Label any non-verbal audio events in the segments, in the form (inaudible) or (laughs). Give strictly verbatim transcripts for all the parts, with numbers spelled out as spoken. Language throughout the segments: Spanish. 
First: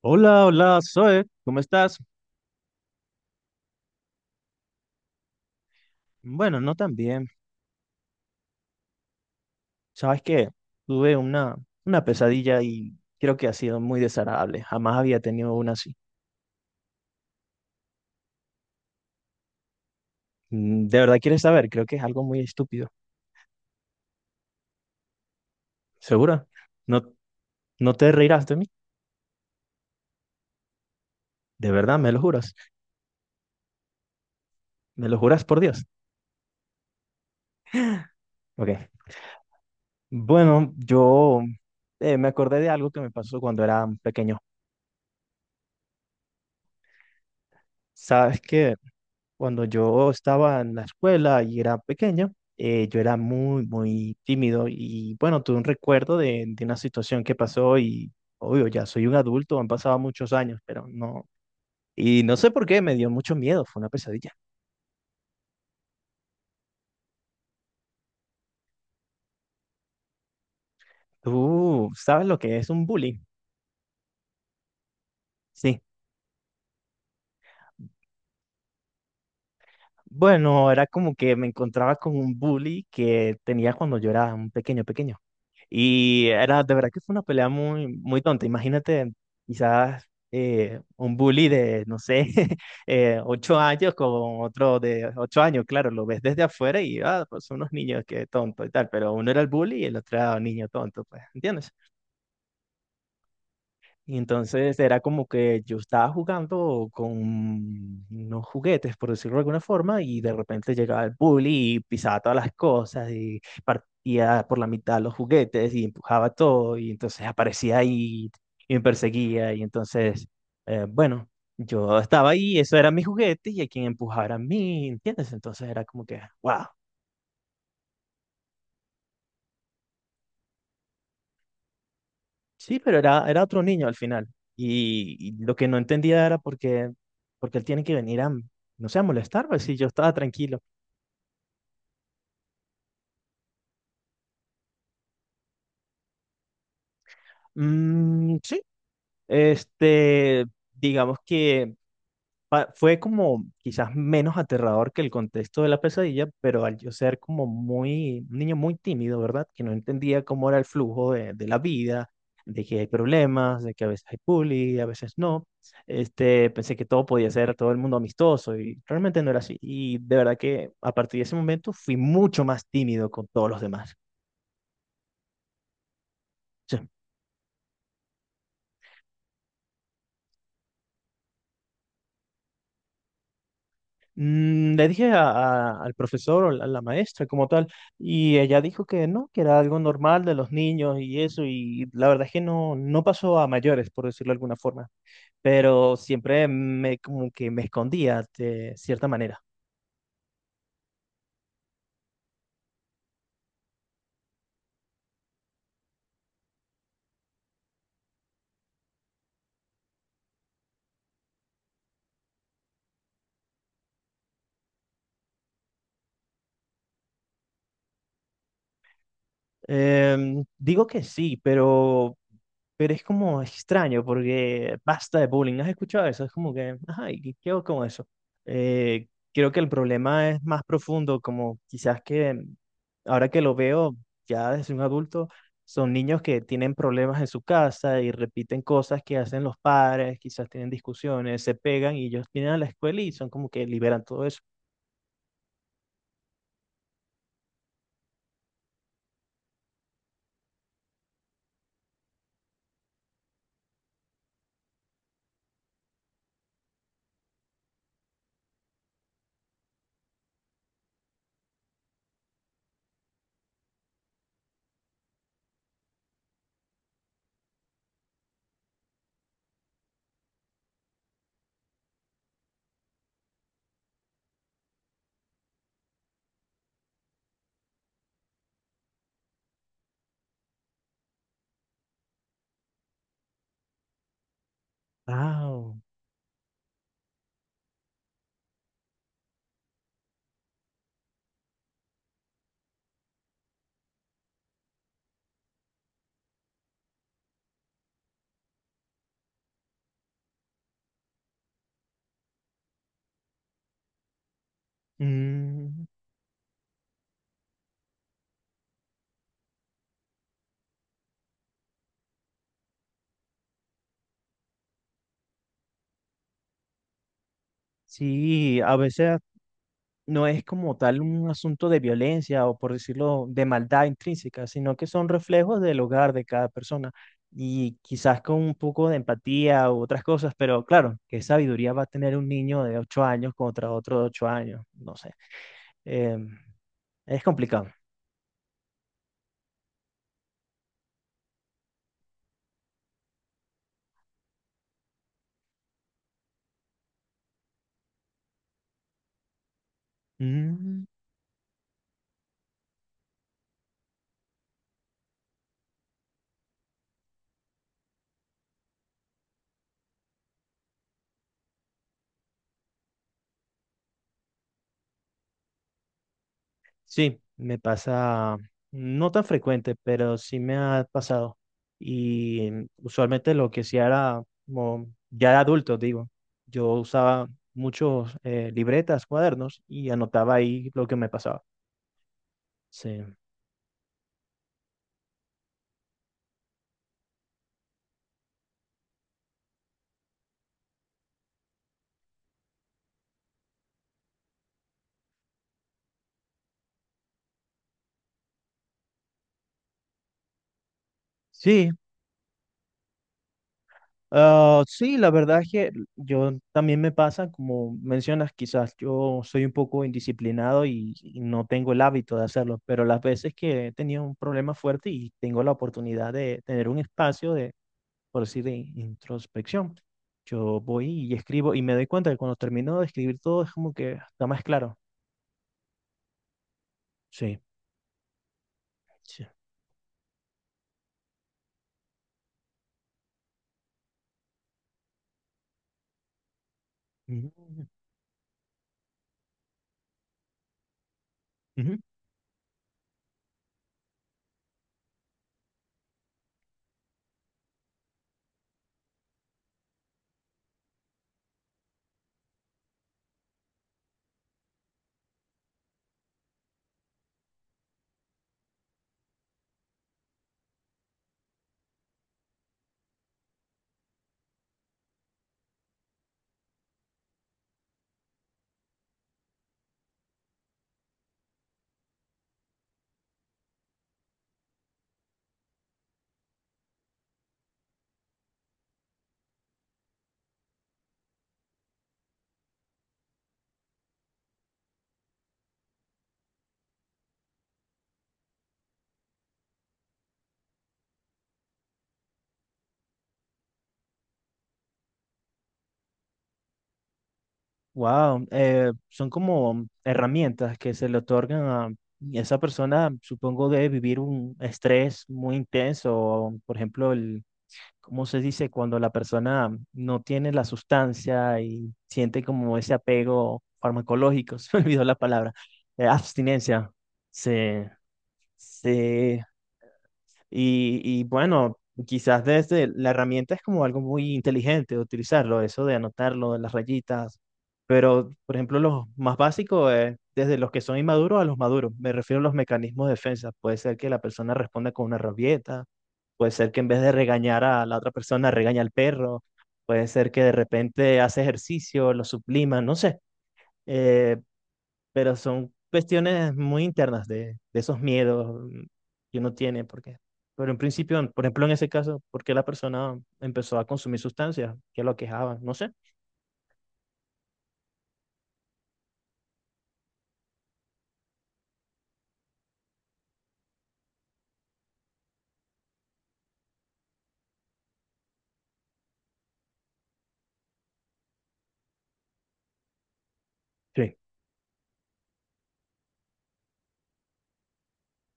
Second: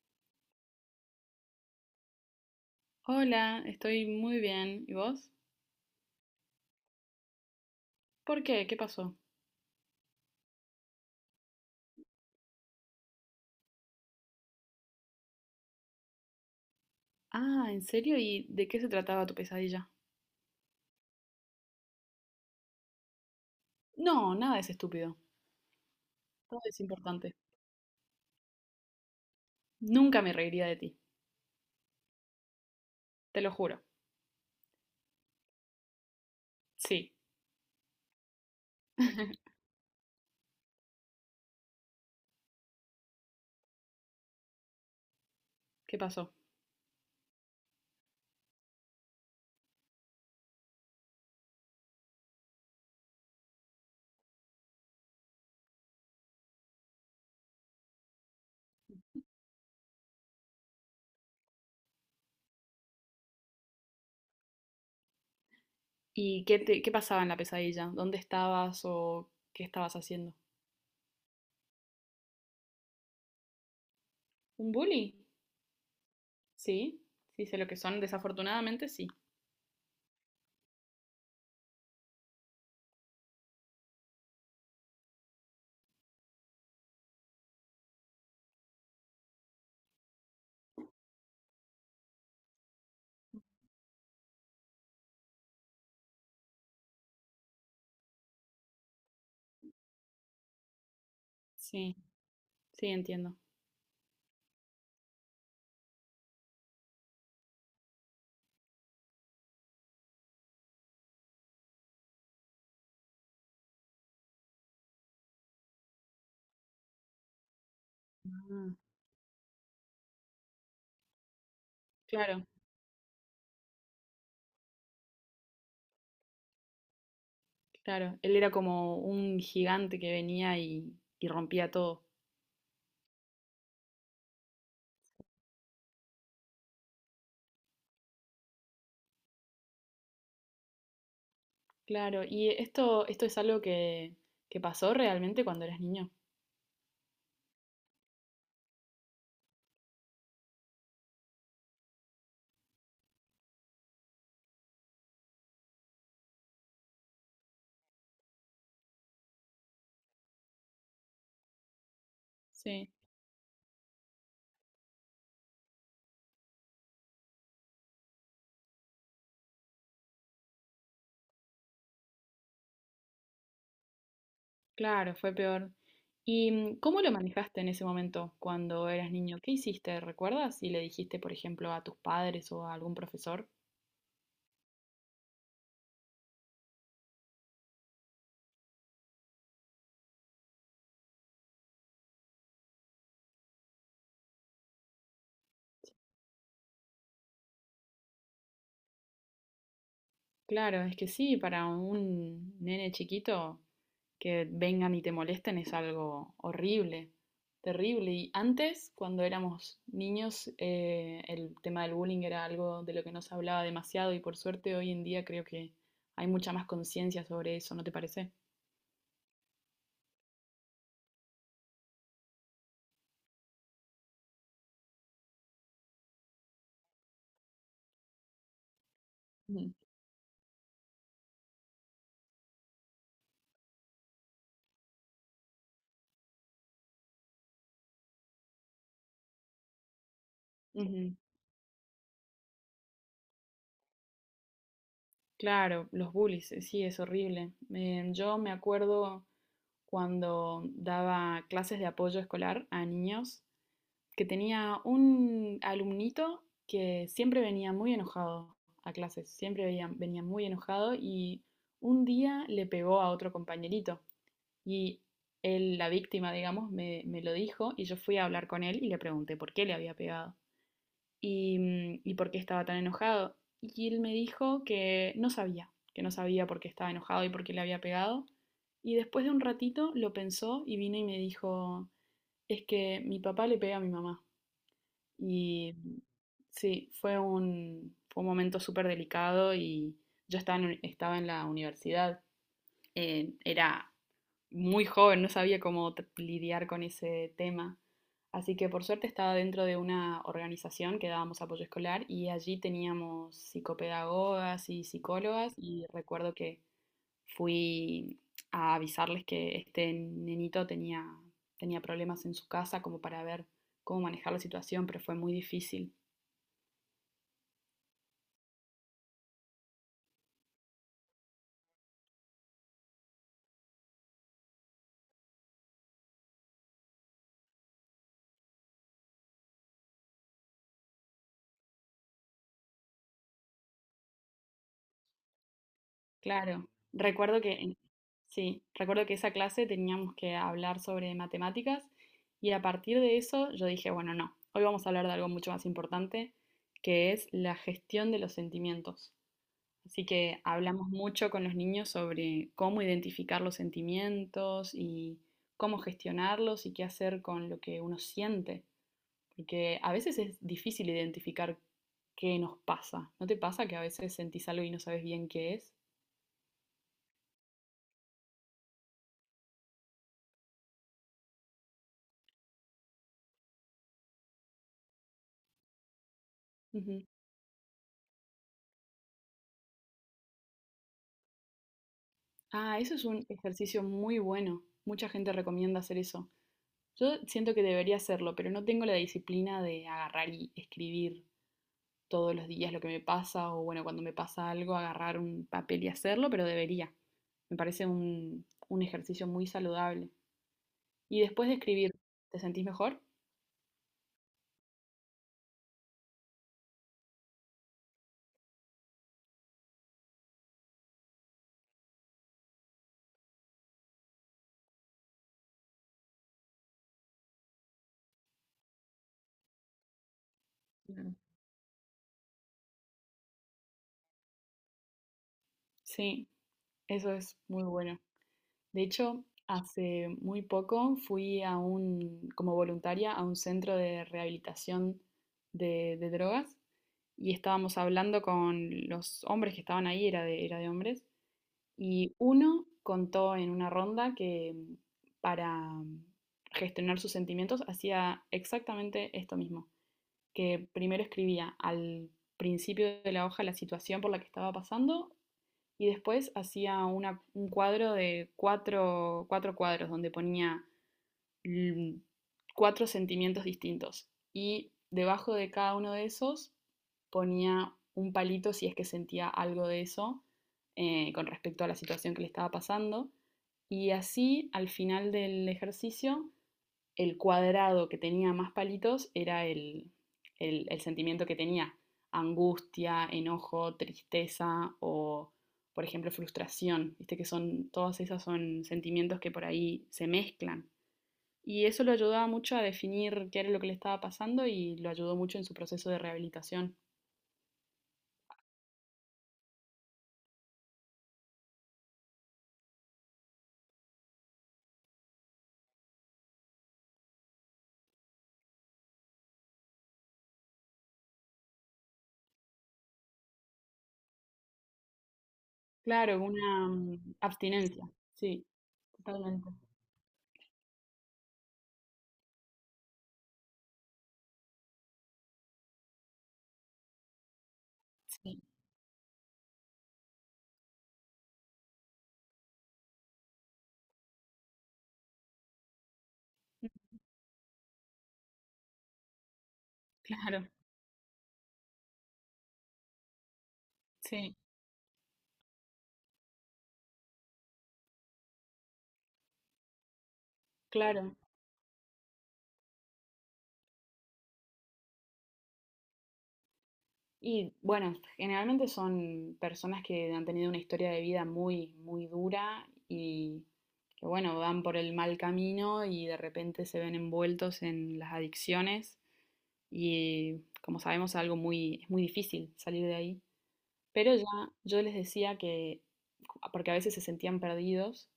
Hola, hola, Zoe, ¿cómo estás? Hola, estoy muy bien. ¿Y vos? Bueno, no tan bien. ¿Por qué? ¿Qué pasó? Sabes que tuve una, una pesadilla y creo que ha sido muy desagradable. Jamás había tenido una así. Ah, ¿en serio? ¿Y de qué se trataba tu pesadilla? Mm, ¿De verdad quieres saber? Creo que es algo muy estúpido. No, nada es estúpido. ¿Segura? Todo es ¿No, importante. no te reirás de mí? Nunca me reiría de ti, ¿De verdad? ¿Me lo juras? te lo juro. ¿Me lo juras por Dios? Sí. Ok. (laughs) Bueno, yo eh, me acordé de algo que me pasó cuando era pequeño. ¿Qué pasó? ¿Sabes qué? Cuando yo estaba en la escuela y era pequeño, eh, yo era muy, muy tímido y bueno, tuve un recuerdo de, de una situación que pasó y obvio, ya soy un adulto, han pasado muchos años, pero no. Y no sé por qué, me dio mucho miedo, fue una pesadilla. ¿Y qué te, qué pasaba en la pesadilla? ¿Dónde estabas o qué estabas haciendo? ¿Tú sabes lo que es un bully? ¿Un bully? Sí. Sí, sí, sé lo que son. Desafortunadamente, sí. Bueno, era como que me encontraba con un bully que tenía cuando yo era un pequeño, pequeño. Y era, de verdad que fue una pelea muy, muy tonta. Imagínate, quizás eh, un bully de, no sé, (laughs) eh, ocho años con otro de ocho años. Claro, lo ves desde afuera y, ah, pues son unos niños que tonto y tal, pero uno era el bully y el otro era un niño tonto, pues, ¿entiendes? Sí, sí, entiendo. Y entonces era como que yo estaba jugando con unos juguetes, por decirlo de alguna forma, y de repente llegaba el bully y pisaba todas las cosas y partía por la mitad los juguetes y empujaba todo y entonces aparecía ahí y Ah, me perseguía y entonces, eh, bueno, yo estaba claro, ahí, eso era mi juguete y a quien empujara a mí, ¿entiendes? Entonces era como que, wow. claro. Él era como un gigante que venía y, y rompía todo. Sí, pero era, era otro niño al final. Y, y lo que no entendía era por qué, porque él tiene que venir a, no sé, a molestar, pues si yo estaba tranquilo. Claro, y esto, esto es algo que, que pasó realmente cuando eras niño. Mm, sí, este, digamos que pa- fue como quizás menos aterrador que el contexto de la pesadilla, pero al yo ser como muy, un niño muy tímido, ¿verdad? Que no entendía cómo era el flujo de, de la vida, de que hay Sí. problemas, de que a veces hay bullying, a veces no. Este, pensé que todo podía ser todo el mundo amistoso y realmente no era así. Y de verdad que a partir de ese momento fui mucho más tímido con todos los demás. Claro, fue peor. ¿Y mm, cómo lo manejaste en ese momento cuando eras niño? ¿Qué hiciste? ¿Recuerdas? Si le dijiste, por ejemplo, a tus padres o a algún profesor. Mm, Le dije a- a- al profesor o la- a la maestra como tal, y ella dijo que no, que era algo normal de los niños y eso, y la verdad es que no, no pasó a mayores, por decirlo de alguna forma, pero siempre me, como que me escondía de cierta manera. Claro, es que sí, para un nene chiquito que vengan y te molesten es algo horrible, terrible. Y antes, cuando éramos niños, eh, el tema del bullying era algo de lo que no se hablaba demasiado y por suerte hoy en día creo que hay mucha más conciencia sobre eso, ¿no te parece? Em, digo que sí, pero, pero es como extraño porque basta de bullying. ¿No ¿Has escuchado eso? Es como que, ajá, ¿y qué qué hago con eso? Eh, creo que el Ujú. problema es más profundo, como quizás que ahora que lo veo ya desde un adulto, son niños que tienen problemas en su casa y repiten cosas que hacen los padres, quizás tienen Ujú. discusiones, se pegan y ellos vienen a la escuela y son como que liberan todo eso. Claro, los bullies, eh, sí, es horrible. Eh, yo me acuerdo cuando daba clases de apoyo escolar a niños que tenía un alumnito que siempre venía muy enojado a clases, siempre venía, venía muy enojado y un día le pegó a otro compañerito y él, la víctima, digamos, me, me lo dijo y yo fui a hablar con él y le pregunté por qué le había pegado y, mm, y por qué estaba tan enojado. Y él me dijo que no sabía, que no sabía por qué estaba enojado y por qué le había pegado. Y después de un ratito lo pensó y vino y me dijo, es que mi papá le pega a mi mamá. Y Wow. mm, sí, fue un, fue un momento súper delicado y yo estaba en, estaba en la universidad. Eh, era muy joven, no sabía cómo tr- lidiar con ese tema. Así que por suerte estaba dentro de una organización que dábamos apoyo escolar y allí teníamos psicopedagogas y psicólogas Mm, y recuerdo que fui a avisarles que este nenito tenía, tenía problemas en su casa como para ver cómo manejar la situación, pero fue muy difícil. sí, a veces. No es como tal un asunto de violencia o por decirlo de maldad intrínseca, sino que son reflejos del hogar de cada persona y quizás con un poco de empatía u otras cosas, pero claro, qué sabiduría va a tener un niño de ocho años contra otro de ocho años, no sé. Em, Claro, es recuerdo que, complicado. en- sí, recuerdo que esa clase teníamos que hablar sobre matemáticas y a partir de eso yo dije, bueno, no, hoy vamos a hablar de algo mucho más importante, que es la gestión de los sentimientos. Así que Mm. hablamos mucho con los niños sobre cómo identificar los sentimientos y cómo gestionarlos y qué hacer con lo que uno siente. Porque a veces es difícil identificar qué nos pasa. ¿No te pasa que a veces sentís algo y no sabes bien qué es? Sí, me pasa no tan frecuente, pero sí me ha pasado. Y mm, usualmente lo que sí era, como ya de adulto, digo, yo Ujú. usaba muchos eh, libretas, cuadernos y anotaba ahí lo que me pasaba. Ah, eso Sí. es un ejercicio muy bueno. Mucha gente recomienda hacer eso. Yo siento que debería hacerlo, pero no tengo la disciplina de agarrar y escribir todos los días lo que me pasa o bueno, cuando me pasa algo, agarrar un papel y hacerlo, pero debería. Me parece un, un ejercicio muy saludable. Y después de Sí, escribir, ¿te sentís mejor? ah, sí, la verdad es que yo también me pasa, como mencionas, quizás yo soy un poco indisciplinado y, y no tengo el hábito de hacerlo, pero las veces que he tenido un problema fuerte y tengo la oportunidad de tener un espacio de por decir, de introspección. Yo voy y Claro. escribo y me doy cuenta que cuando termino de escribir todo es como que está más claro. Sí, eso es Sí. muy bueno. De hecho, Sí. hace muy poco fui a un, como voluntaria a un centro de rehabilitación de, de drogas y estábamos hablando con los hombres que estaban ahí, era de, era de hombres. Y uno contó en una ronda que mm, para mm, gestionar sus sentimientos hacía exactamente esto mismo, que primero escribía al principio de la hoja la situación por la que estaba pasando y después hacía una- un cuadro de cuatro, cuatro cuadros donde ponía cuatro sentimientos distintos y debajo de cada uno de esos ponía un palito si es que sentía algo de eso eh, con respecto a la situación que le estaba pasando. Y así, al final del ejercicio, el cuadrado que tenía más palitos era el, el, el sentimiento que tenía. Angustia, enojo, tristeza o, por ejemplo, frustración. Viste que son, todas esas son sentimientos que por ahí se mezclan y eso lo ayudaba mucho a definir qué era lo que le estaba pasando y lo ayudó mucho en su proceso de rehabilitación. Wow. Son como herramientas que se le otorgan a esa persona, supongo, de vivir un estrés muy intenso. O, por ejemplo, el, ¿cómo se dice? Cuando la persona no tiene la sustancia y siente como ese apego farmacológico, (laughs) se me olvidó la palabra, eh, Claro, una abstinencia. mm, Sí. abstinencia, sí, Sí, totalmente. y, y bueno, quizás desde la herramienta es como algo muy inteligente utilizarlo, eso de anotarlo las rayitas, pero por Sí, ejemplo, los más básicos es desde los que son inmaduros a los maduros, me refiero a los mecanismos de defensa, puede ser que la persona responda con una rabieta, puede ser que en vez de regañar a la otra persona regaña al perro, puede ser que de claro, repente hace ejercicio, lo sublima, no sé, eh, sí, pero son cuestiones muy internas de, de esos miedos mm, que uno tiene, porque, pero en principio, claro. por ejemplo, en ese caso, ¿por qué la persona empezó a consumir sustancias que lo aquejaban? No sé. Y bueno, generalmente son personas que han tenido una historia de vida muy, muy dura y que bueno, van por el mal camino y de repente se ven envueltos en las adicciones y como sabemos es algo muy, es muy difícil salir de ahí. Sí. Pero ya yo les decía que, porque a veces se sentían perdidos,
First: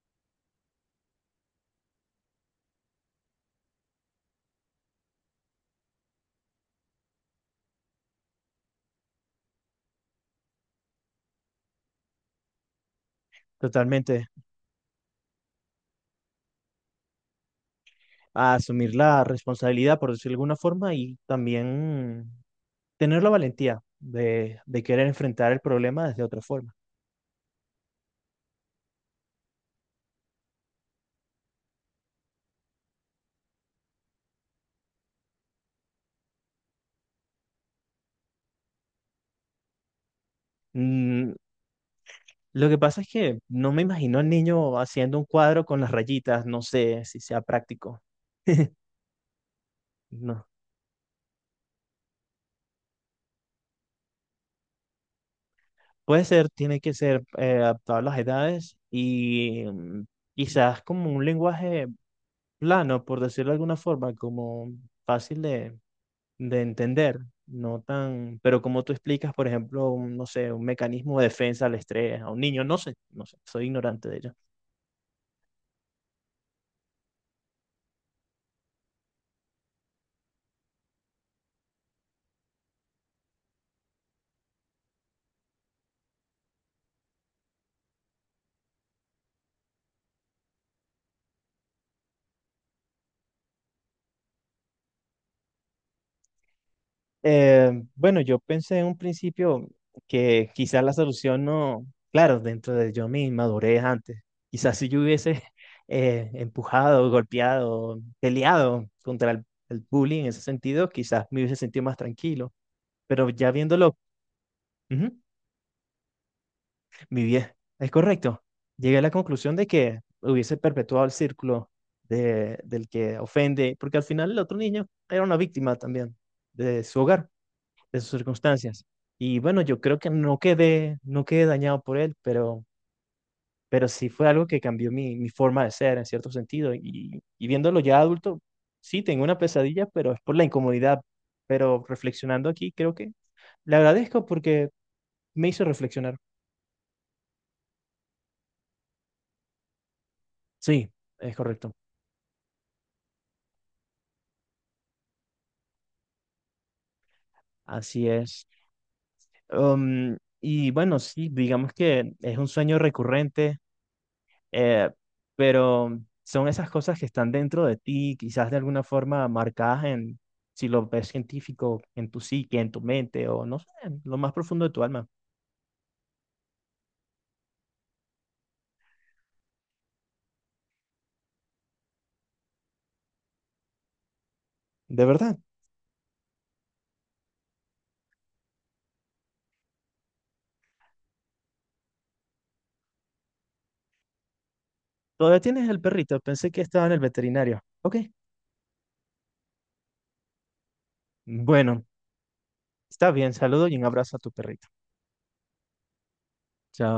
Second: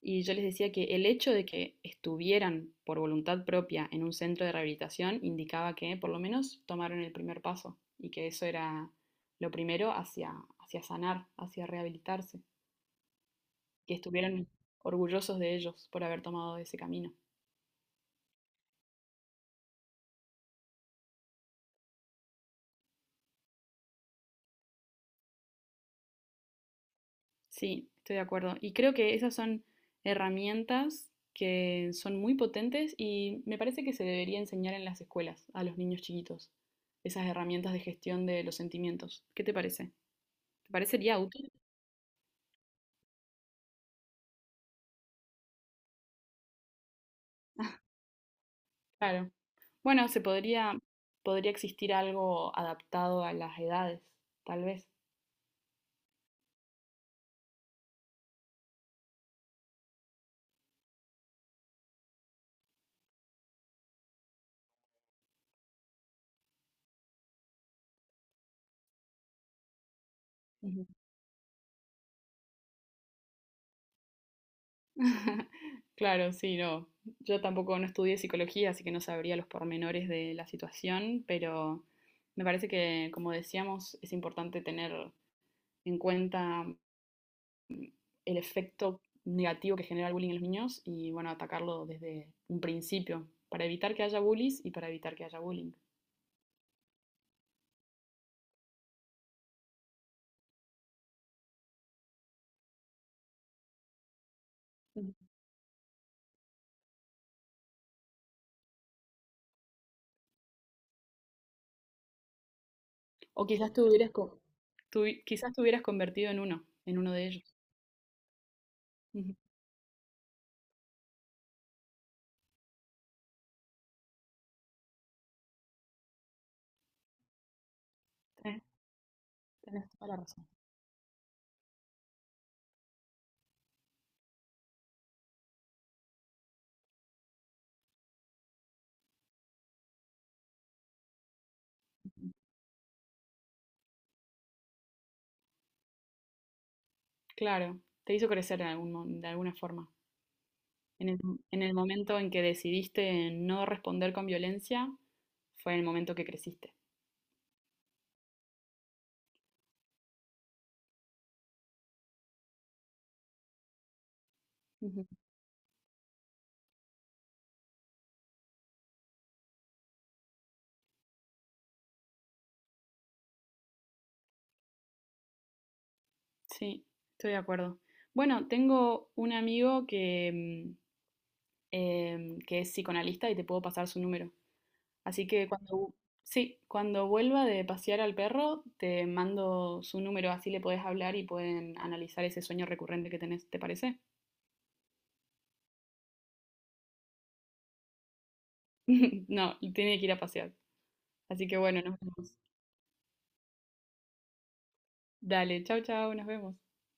y yo les decía que el hecho de que estuvieran por voluntad propia en un centro de rehabilitación indicaba que por lo menos tomaron el primer paso y que eso era lo primero hacia, hacia sanar, hacia rehabilitarse, que Totalmente. estuvieran orgullosos de ellos por haber tomado ese camino. A asumir la responsabilidad, por decirlo de alguna forma, y también mm, tener la valentía de, de querer enfrentar el problema desde otra forma. Sí, estoy de acuerdo. Y creo que esas son herramientas que son muy potentes y me parece que se debería enseñar en las escuelas a los niños chiquitos, esas herramientas de gestión de los sentimientos. ¿Qué te parece? ¿Te parecería Mm, útil? lo que pasa es que no me imagino al niño haciendo un cuadro con las rayitas, no sé si sea (laughs) práctico. (laughs) Claro. Bueno, se No, podría, podría existir algo adaptado a las edades, tal vez. puede ser, tiene que ser eh, adaptado a las edades y mm, quizás como un lenguaje plano, por decirlo de alguna forma, como fácil de, de entender, no tan, pero como tú explicas, por ejemplo, un, no sé, un mecanismo de defensa al estrés a un niño, no sé, no sé, soy ignorante de ello. (laughs) Claro, sí, no. Yo tampoco no estudié psicología, así que no sabría los pormenores de la situación, pero me parece que, como decíamos, es importante tener en cuenta el efecto negativo que genera el bullying en los niños y, bueno, atacarlo desde un principio para evitar que haya bullies y para evitar que haya bullying. Eh, bueno, yo pensé en un principio que quizás la solución no, claro, dentro de yo mi inmadurez antes, quizás si yo Ujú. hubiese (laughs) eh, empujado, golpeado, peleado contra el, el bullying en ese sentido, quizás me hubiese sentido más tranquilo, pero O ya quizás te viéndolo, hubieras... co- Tú, ujú, quizás te hubieras convertido en uno, en uno mi de bien, ellos. es correcto. Llegué a la Ujú. conclusión de que hubiese perpetuado el círculo de, del que ofende, porque al final el otro niño era una víctima también de su hogar, de sus Tenés, circunstancias. Y bueno, yo tenés creo toda que la no razón. quedé, no quedé dañado por él, pero, pero sí fue algo que cambió mi, mi forma de ser en cierto sentido. Y, y viéndolo ya adulto, sí, tengo una pesadilla, pero es por la incomodidad. Pero Ujú. reflexionando aquí, creo que le agradezco porque me hizo reflexionar. Claro, te hizo crecer de algún mo- de alguna forma. Sí, En el, es en correcto. el momento en que decidiste no responder con violencia, fue el momento que creciste. Así es. Um, y bueno, sí, digamos que es un sueño recurrente, Eh, Ujú. pero son esas cosas que están dentro de ti, quizás de alguna forma marcadas en, si lo ves científico, en tu psique, en tu mente o no sé, en lo más profundo de tu alma. Sí, estoy de acuerdo. Bueno, tengo un amigo que, mm, em, que es psicoanalista y te puedo pasar su número. De Así verdad. que cuando, vu- sí, cuando vuelva de pasear al perro, te mando su número, así le podés hablar y pueden analizar ese sueño recurrente que tenés, ¿te parece? Todavía tienes el perrito. Pensé que estaba en el veterinario. Ok. (laughs) No, tiene que ir a pasear. Así que bueno, Bueno, nos vemos. está bien. Saludo y un abrazo a tu perrito. Dale, chau, chau, nos vemos. Chao.